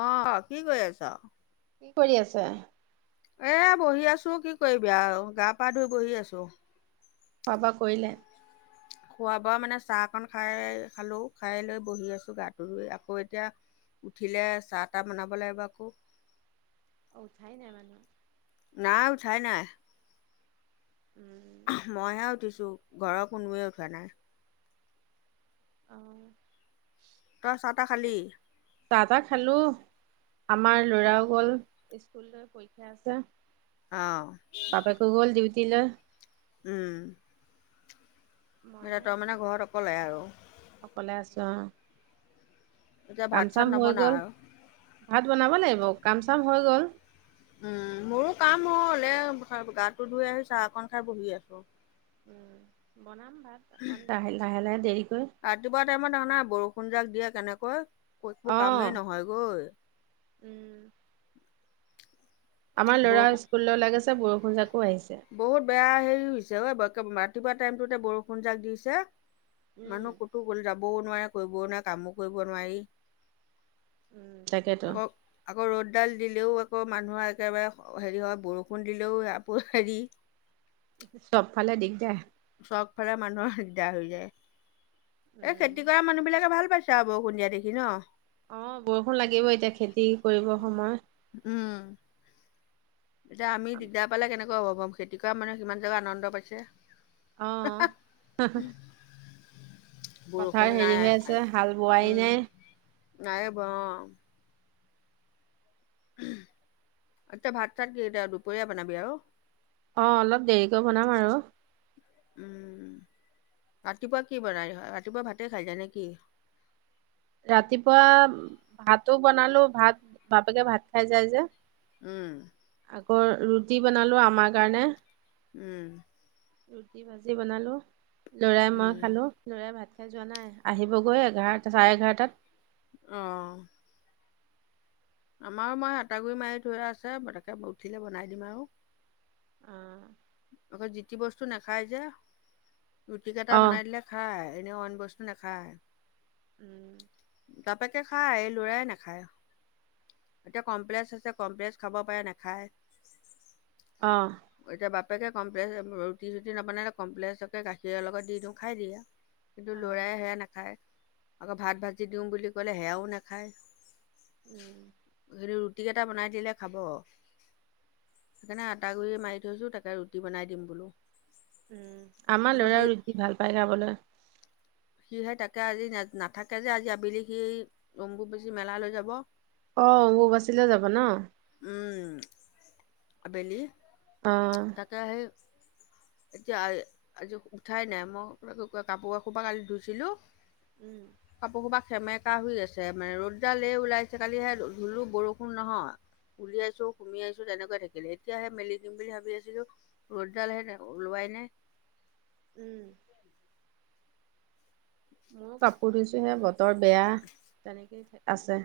অ, কি কৰি আছ? কি কৰি আছে? এ বহি আছো। কি কৰিবি আৰু গা -পা ধুই বহি আছো। খোৱা-বোৱা কৰিলে? খোৱা-বোৱা মানে, চাহকণ খাই, খালোঁ। খাই লৈ বহি আছোঁ গাটোধুই, আকৌ এতিয়া উঠিলে চাহ- তাহ বনাব লাগিব আকৌ। অঁ, উঠাই নাই মানুহ? নাই উঠাই নাই। উম, অহ্‌, মইহে উঠিছো ঘৰৰ কোনোৱে উঠা নাই। অঁ তই চাহ-তাহ খালী? খালোঁ। আমাৰ ল'ৰাও গ'ল স্কুললৈ পৰীক্ষা আছে। আঁ অ ছিলে। ওঁ মইহে আছোঁ। অকলে আৰু অকলে আছো অঁ। এতিয়া ভাত চাত কামচাম হৈ নবনাও গল আৰু। ভাত বনাব লাগিব কামচাম হৈ গ'ল। উম মোৰো কাম হলে গাটো ধুই আহি চাহকন খাই বহি আছো। উম বনাম ভাত অকমান লাহে লাহে লাহে দেৰিকৈ ষোন যাক দিয়ে কেনেকৈ ক একো কামেই অ'। নহয়গৈ উম। আমাৰ ল'ৰা স্কুললৈ ওলাই গৈছে বৰষুণ জাক বহুত বেয়া হেৰি হৈছে ঐ ৰাতিপুৱা টাইমটোতে বৰষুণ যাক দিছে। উম, মানুহ ক'তো গ'লে যাবও নোৱাৰে কৰিবও নোৱাৰে কামো কৰিব নোৱাৰি। উম। তাকেতো, আকৌ আকৌ ৰ'দডাল দিলেও আকৌ মানুহৰ একেবাৰে হেৰি হয় বৰষুণ দিলেও আকৌ হেৰি চপ ফালে দিগদাৰ চব ফালে মানুহৰ দিগদাৰ হৈ যায় এই উম, খেতি কৰা মানুহ বিলাকে ভাল পাইছে। চা বৰষুণ দিয়া দেখি ন আহ বৰষুণ লাগিব এতিয়া খেতি কৰিবৰ সময় উম এতিয়া আমি দিগদাৰ পালে কেনেকে হ'ব খেতি কৰা মানুহে কিমান যে বা আনন্দ পাইছে। আহঁ। বৰষুণ নাই আছে আজি হাল বোৱাই উম নাই নাই ব অ এতিয়া ভাত চাত কি এতিয়া দুপৰীয়া বনাবি আৰু অ অলপ দেৰিকৈ বনাম আৰু উম ৰাতিপুৱা কি বনাই ৰাতিপুৱা ভাতেই খাই যায় নে কি ৰাতিপুৱা ভাতো বনালো ভাত বাপেকে ভাত খাই যায় যে উম আকৌ ৰুটি বনালো আমাৰ কাৰণে উম ৰুটি ভাজি বনালো লৰাই মই উম খালো লৰাই ভাত এয়া যোৱা নাই আহিবগৈ এঘাৰটা চাৰে এঘাৰটাত আহঁ আমাৰো মই আতাগুৰি মাৰি থৈ আছে তাকে উঠিলে বনাই দিম আৰু অ আকৌ যিতি বস্তু নাখায় যে ৰুটি কেইটা অ বনাই দিলে খাই এনেইও অন বস্তু নাখায়। উম। বাপেকে খায় এই লৰাই নাখায়। এতিয়া কমপ্লেক্স আছে কমপ্লেক্স খাব পাৰে নাখায় অহ এতিয়া বাপেকে কমপ্লেচ সেবোৰ ৰুটি চোটি নবনালে কমপ্লেচকে গাখীৰ লগত দি দিওঁ খাই দিয়ে কিন্তু অ ল'ৰাই সেয়া নাখায় আকৌ ভাত ভাজি দিওঁ বুলি ক'লে সেয়াও নাখায় উম কিন্তু ৰুটি কেইটা বনাই দিলে খাব সেইকাৰণে আটা গুৰি মাৰি থৈছো তাক তে ৰুটি বনাই দিম বোলো উম আমাৰ আকৌ সি লৰাও ৰুটি ভাল পায় খাবলৈ সিহে তাকে আজি ন নাথাকে যে আজি আবেলি সি অম্বুবাচী মেলা লৈ যাব অঁ অম্বুবাচী লে যাব নহ উম, আবেলি অ তাকে আহেই এতিয়া আজি উঠাই নাই মই কাপোৰ এখোপা কালি ধুইছিলো উম বুবা সেমেকা হৈ আছে মানে ৰ'দডালেই ওলাইছে কালি সে ধুলো বৰষুণ নহয় [unintelligible] উলিয়াইছো সুমিয়াইছো তেনেকুৱা থাকিলে এতিয়াহে মেলি দিম বুলি ভাবি আছো ৰ'দডাল সে ওলোৱাই নাই উম ময় কাপোৰ ধুইছোহে বতৰ বেয়া তেনেকেই আছে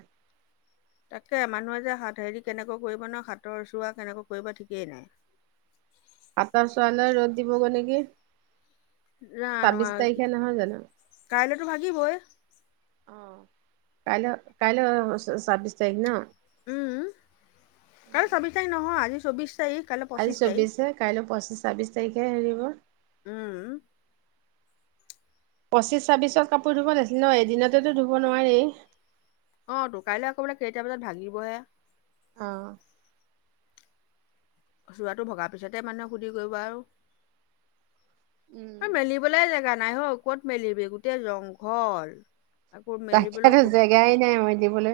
তাকে মানুহে যে হাত হেৰি কেনেকা কৰিব ন হাতৰ চোৱা কেনেকা কৰিব ঠিকেই নাই [inaudible] আটা চোৱালা ৰ'দ দিব গলে কি জানোৱাৰু, কি কাইলৈতো ভাগিবই। কাইলৈ কাইলৈ ছাব্বিছ তাৰিখ ন? উম, কাললৈ ছাব্বিছ তাৰিখ নহয় আজি চৌবিশ তাৰিখ। কাইলৈ আজি পঁচিশ তাৰিখ চৌবিশ হে কাইলৈ পঁচিশ ছাব্বিশ তাৰিখে হেৰিব। উম পঁচিশ, ছাব্বিশত কাপোৰ ধুব নাছিলে ন এদিনতেতো ধুব নোৱাৰি। অ তু কাইলৈ আকৌ বোলে চাৰিটা বজাত ভাঙিবহে। আহ যোৱাটো ভগা পিছতে মানুহে সুধি কৰিব আও। [unintelligible] মেলিবলৈ জেগা নাই হ, কত মেলিবি গোটেই জংঘল। আকৌ তাকে মেলিবলৈ টো সু জেগাই নাই মেলিবলে।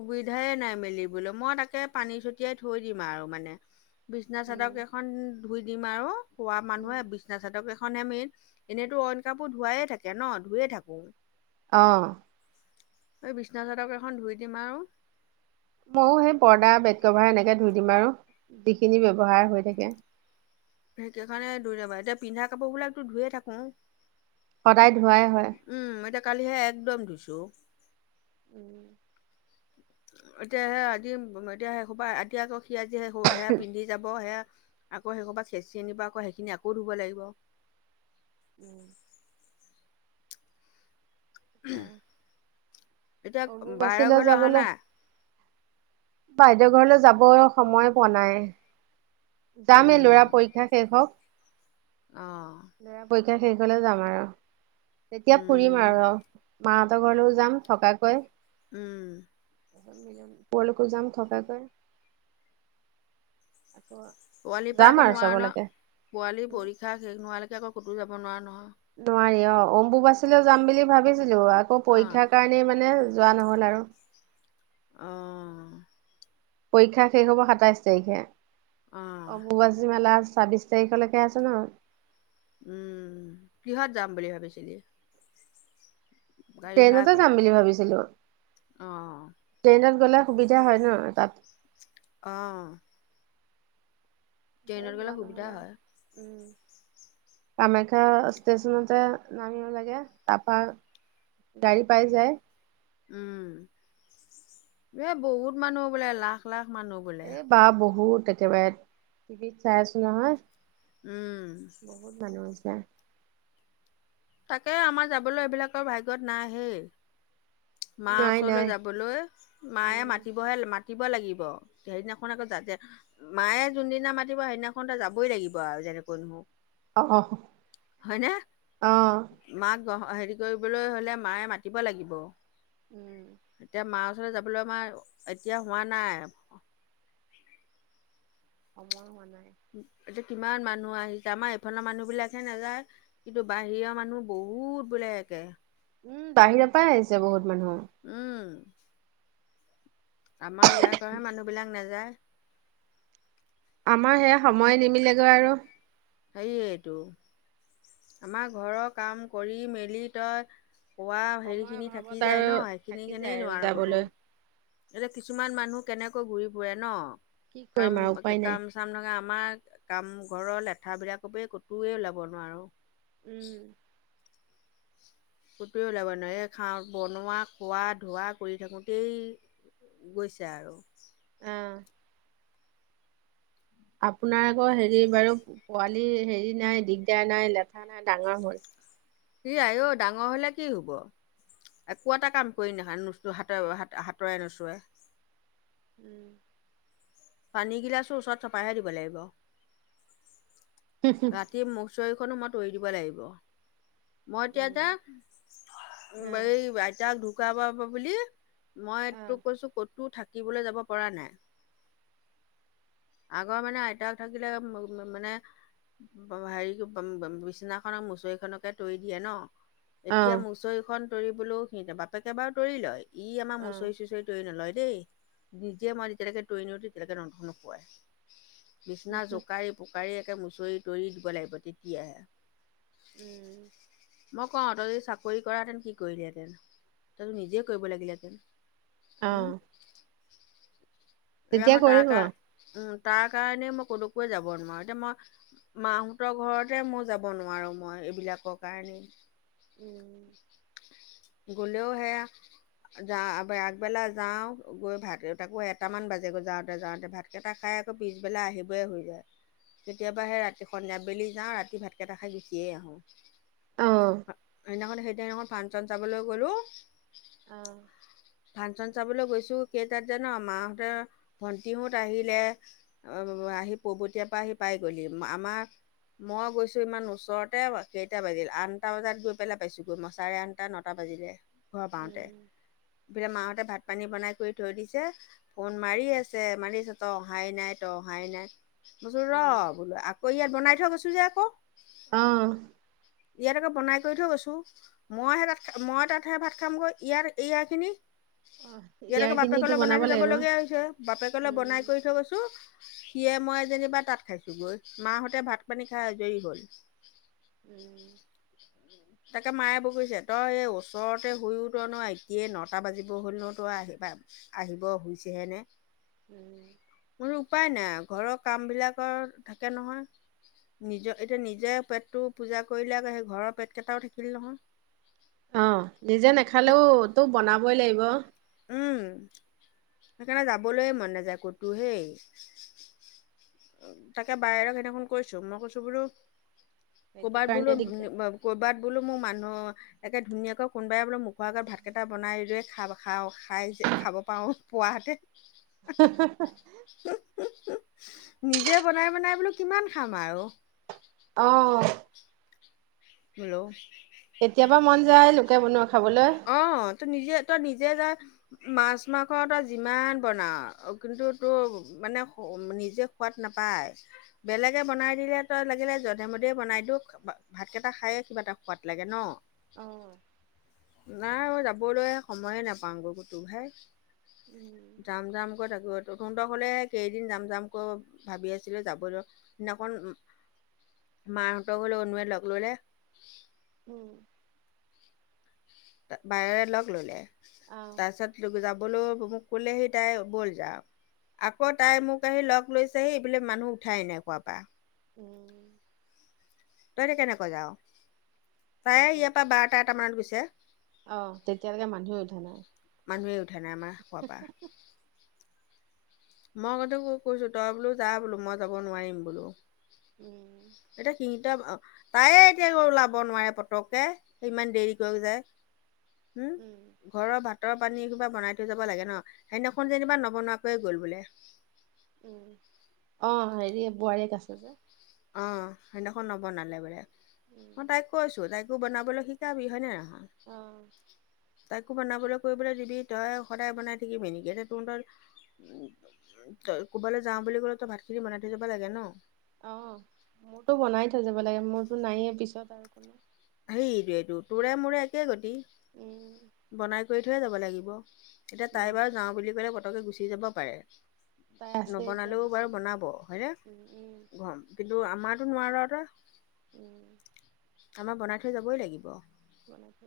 সুবিধাই নাই মেলিবলৈ মই তাকে পানী ছটিয়াই থৈ দিম আৰু মানে। বিছনা চাদক এখন ধুই দিম আৰু হোৱা মানুহে বিছনা চাদকেখনেই মেইন। [unintelligible] এনেইতো অইন কাপো ধুৱাই থাকে ন ধুয়ে থাকো। অহ এই বিছনা চাদক কেইখন ধুই দিম আও। ময়ো সেই পৰ্দা বেট কভাৰ এনেকে ধুই দিম আও, যিখিনি ব্যৱহাৰ হৈ থাকে। হেইটো কাৰণে ধুইলবা এতিয়া পিন্ধা কাপোৰ বিলাকতো ধুয়ে থাকো। সদায় ধোৱাই হয়। উম এতিয়া কালিহে একদম ধূইছো। উম এতিয়া সে আজি এতিয়া এসোবা আদি আকৌ সি আজি সেয়া পিন্ধি যাব সেয়া। [unintelligible] আকৌ সেই হূপা খেচেৰি নিব আকৌ সেইখিনি আকৌ ধুব লাগিব। [unintelligible] উম এতিয়া অমু বাৰে বাছিলে ঘৰলৈ অহা যাবলৈ নাই বাইদেউ ঘৰলৈ যাব সময় পোৱা নাই। যামেই উম লৰা পৰীক্ষা শেষ হওক। অ লৰা পৰীক্ষা শেষহলে যাম আৰু। তেতিয়া ফুৰিম উম আৰু মাহঁতৰ ঘৰলৈও যাম থকাকৈ। উম পুৱালিকো যাম থকাকৈ। [unintelligible] আকৌ পোৱালিৰ পৰা যাম আকৌ আৰু নোৱাৰা ন, চবলৈকে পোৱালি পৰীক্ষা শেষ নোহোৱালৈকে আকৌ ক'তো যাব নোৱাৰা নহয়। নোৱাৰি অ অম্বুবাচীলৈ যাম বুলি ভাবিছিলো আকৌ অ পৰীক্ষাৰ কাৰণেই মানে যোৱা নহল আৰু। অহ পৰীক্ষা শেষ হব সাতাইশ তাৰিখে, অ অম্বুবাচী মেলাচ [unintelligible] ছাব্বিশ তাৰিখলৈকে আছে ন? উম, কিহত যাম বুলি ভাবিছিলি? গাড়ী ভাড়া ট্ৰেইনতে কৰি যাম বুলি ভাবিছিলো, অ ট্ৰেইনত গ'লে সুবিধা হয় ন তাত। অহ', সেই যোৱা সুবিধা নহলে, হয় উম। কামাখ্যা ষ্টেশচনতে নামিব লাগে, তাৰপা গাড়ী পাই যায়। উম, এ বহুত মানুহ বোলে লাখ - লাখ। মানুহ বোলে এ বা বহুত একেবাৰে টিভিত চাই আছো নহয়। উম বহুত মানুহ আছে। তাকে আমাৰ যাবলৈ এইবিলাকৰ ভাগ্যত নাই হেই। মা নাই ওচৰলৈ নাই যাবলৈ, মায়ে উম মাতিবহে মা মাতিব লাগিব, সেইদিনাখন আকৌ যা মায়ে যোনদিনা মাতিব সেইদিনাখন যাবই লাগিব আৰু। যেনে কোন হওক। অহ - অহ - অহ। মাক হেৰি কৰিবলৈ হলে মায়ে মাতিব লাগিব। উম এতিয়া মাৰ যাবলৈ আমাৰ এতিয়া হোৱা নাই। সময় হোৱা নাই। উম, এতি। কিমান মানুহ আহিছে আমাৰ এইফনৰ মানুহ বিলাকহে নাযায় কিন্তু বাহিৰৰ মানুহ বহুত বোলে একে। উম, বাহিৰৰ পৰাাই আহিছে বহুত। মানুহ উম আমাৰ ইয়াৰ পৰাহে মানুহ বিলাক নাযায়। আমাৰ সেয়া সময় নিমিলেগৈ আৰু। সেইটো আমাৰ ঘৰৰ কাম কৰি মেলি তই। কোৱা হেৰি সময়ৰ খিনি থাকি অভাৱত যায় আৰু ন সেইখিনি থাকি যায় কেনেই আৰু নোৱাৰো ক'তো। যাবলৈ এতিয়া কিছুমান মানুহ কেনেকৈ ঘূৰি ফুৰে ন কি কৰিম কাম আৰু উপায় - নাই কাম চাম নঙা। আমাৰ কামঘৰৰ লেঠাবিলাকৰব ক'তোৱে ওলাব নোৱাৰো। উম কতোৱে ওলাব নহ এই খাও বনোৱা খোৱা ধোৱা কৰি থাকোতেই। গৈছে আৰু। অ', আপোনাৰ আকৌ হেৰি বাৰু পোৱালি হেৰি নাই দিগদাৰ নাই লেঠা নাই ডাঙৰ হল। ই আঔ ডাঙৰ হলে কি হব। একো এটা কাম কৰি নখয় নোচো হাতৰ হাতৰে নোচোৱে। উম পানীগিলাচৰ ওচৰত চপাইহে দিব লাগিব। ৰাতি মুচৰিখনো মই তৰি দিব লাগিব। মই এতিয়া এ এই আইতাক ঢুকাব বুলি। মইটো কৈছো ক'তো থাকিবলৈ যাব পৰা নাই। আগৰ মানে আইতাক থাকিলে মানে। হেৰি বিছনাখনক মুচৰি খনকে তৰি দিয়ে ন। অ এতিয়া অ মুচৰিখন তৌৰিবলৈও সিহ বাপেকে বাৰু তৌৰি লয়। ই আমাৰ মুচৰি চুচৰি ট্ৰেইন লয় দেই নিজে মই তেতিয়ৈকে ট্ৰেইন। তেতিনেকে ৰন্ধন নোপোৱায় বিচনা জোকাই। চকাৰীয়ে একে মচৰি তৰি দিব লাগিব তেতিয়াহে। উম মই কও তই য চাকৰি কৰাহেতেন কি কৰিলিহেতেন তইত নিজে কৰিব লাগিলেহেতেন। অহ। এম কা অ উম। [unintelligible] তাৰ কাৰণে মই ক'লোকৈ যাব নোৱাৰো এতিয়া মই মাহঁতৰ ঘৰতে মই যাব নোৱাৰো মই। [unintelligible] এইবিলাকৰ কাৰণেই। উম। গলেও সেয়া যা আগবেলা যাও গৈ ভউতাকো এটা। [unintelligible] কেইটামান বাজেগৈ যাওঁতে যাওঁতে ভাতকেইটা খাই আকৌ পিছবেলা আহিবই হৈ যায়। কেতিয়াবা সেই ৰাতি সন্ধিয়া বেলি যাওঁ ৰাতি ভাতকেইটা খাই গুচিয়েই আহোঁ। অ সেইদিনাখন সেইদিনাখন ফাংচন চাবলৈ গলো। অহ। চাবলৈ গৈছো কেই তাত জানো আমাৰ। ভণ্টিহুঁত আহিলে আহি পৰ্বতীয়াৰ পৰা আহি পাই গ'লহি আমাৰ। [unintelligible] মই গৈছো ইমান ওচৰতে কেইটা বাজিল আঠটা বজাত গৈ পেলাই পাইছোগৈ মই চাৰে আঠটা নটা বাজিলে। [unintelligible] ঘৰ পাওতে এইফিলে মাহঁতে ভাত পানী বনাই কৰি থৈ দিছে। [unintelligible] ফোন মাৰি আছে মাৰি আছে তই অহাই নাই তই অহাই নাই মই কৈছোঁ ৰ বোলো আকৌ ইয়াত বনাই থৈ গৈছো যে আকৌ অ ইয়াত আকৌ বনাই কৰি থৈ গৈছো মই সে ভাত মই তাতহে ভাত খামগৈ ইয়াত এইয়াখিনি [unintelligible] অ ইয়াৰ খিনিটো বনাব যাব লাগিব। লগীয়া হৈছে বাপেকলে বনাই কৰি থৈ গৈছো সিয়ে মই যেনিবা তাত খাইছো গৈ মাহঁতে ভাত পানী খাই আজৰি হ'ল [inaudible] তাকে মায় বকিছে তই এই ওচৰতে শুয়ও তই ন এতিয় নটা বাজিব হ'ল ন তই আহিবা [unintelligible] আহিব হৈছেহে নে মোৰো উপায় নাই ঘৰৰ কামবিলাকৰ থাকে নহয় নিজৰ এতিয়া নিজে পেটটো পূজা কৰিলে আ সেই ঘৰৰ পেট কেইটাও থাকিল নহয় অ নিজে নাখালেও তো বনাবই লাগিব উম সেইকাৰণে যাবলৈ মন নাযায় ক'তো হেই তাকে বাইৰক সেইদিনাখন কৈছো মই কৈছোঁ বোলো সেইটো কৰ'বাত কাৰণে বোলো দিগদাৰ। কৰ'বাত বোলো মোৰ মানুহ একে ধুনীয়াকৈ কোনোবাই বোলে মুখৰ আগত ভাতকেইটা বনাই লৈ খাব [unintelligible] খাওঁ খাই যে খাব পাও পোৱা হেতেন হী হী হী [unintelligible] নিজে বনাই বনাই বোলো কিমান খাম আৰু অ হেল্ল' কেতিয়াবা মন যায় লোকে বনোৱা খাবলৈ। অ তোৰ নিজে তই নিজে যা মাছ মাংস তই যিমান বনাও কিন্তু তোৰ মানে নিজে সোৱাদ না বেলেগে বনাই দিলে তই লাগিলে যধে মধে বনাই দি ভাতকেইটা খায়ে কিবা সোৱাত লাগে ন অ নাই যাবলৈ সময়ে নাপাওঁগৈ কতো ভাই উম যাম যাম কৈ থাকো তহঁতৰ ঘৰলে কেইদিন যাম যাম কৈ ভাবি আছিলো যাবলৈ সেইদিনাখন মাহঁতৰ ঘৰলে অনোৱে লগ ললে উম বাইৰে লগ ললে আহ তাৰপিছত যাব বোলো মোক ক'লেহি তাই ব'ল যাও আকৌ তাই মোক আহি লগ লৈছেহি এইবোলে মানুহ উঠাই নাই শুৱা পৰা [unintelligible] উম তই এতিয়া কেনেকৈ যাও। তাকে অ, তেতিয়ালৈকে মানুহে উঠা নাই। মানুহে উঠে নাই আমাৰ শুৱা পা মই আগতে কৈছো তই বোলো যা বোলো মই যাব নোৱাৰিম বোলো। উম এতিয়া সি তাইয়ে এতিয়া গৈ ওলাব নোৱাৰে পতককে ইমান দেৰি কৈ যায়। হম উম ঘৰৰ ভাত ভাতৰ পানী কিবা বনাই থৈ যাব লাগে ন সেইদিনাখন যেনিবা নবনোৱাকৈয়ে গল বোলে। উম, অ, হেৰি বোৱাৰীয়েক আছে যে অ, সেইদিনাখন নবনালে বোলে উম মই তাইক কৈছো তাইকো বনাবলৈ শিকাবি হয়নে নহয়। অ', তাইকো বনাবলৈ কৰিবলৈ দিবি তই সদায় বনাই থাকিবি এতিয়া তহতৰ। ত' কৰবালৈ যাও বুলি ক'লে ত ভাতখিনি বনাই থৈ যাব লাগে ন। অ, মোৰতো বনাই থৈ যাব লাগে মোৰতো নাইয়ে পিছত আৰু কোনো সেইটো এইটো তোৰে মোৰে একে গতি। উম বনাই কৰি থৈে যাব লাগিব এতিয়া তাই উম বাৰু যাও বুলি কলে পতকে গুচি যাব পাৰে। তাই আছে এতিয়া নবনালেও পিছত বাৰু বনাব হয়নে উম উম গম কিন্তু আমাৰ। নোৱাৰ আৰু। উম আমাৰ বনাই থৈ যাবই লাগিব। মানে চে।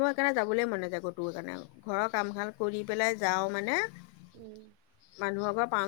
মোৰ সেইকাৰণে যাবলৈ মন নাযায় কতো সেই কাৰণে ঘৰৰ কামশাল কৰি পেলাই যাও মানে। উম মানুহৰ পৰা।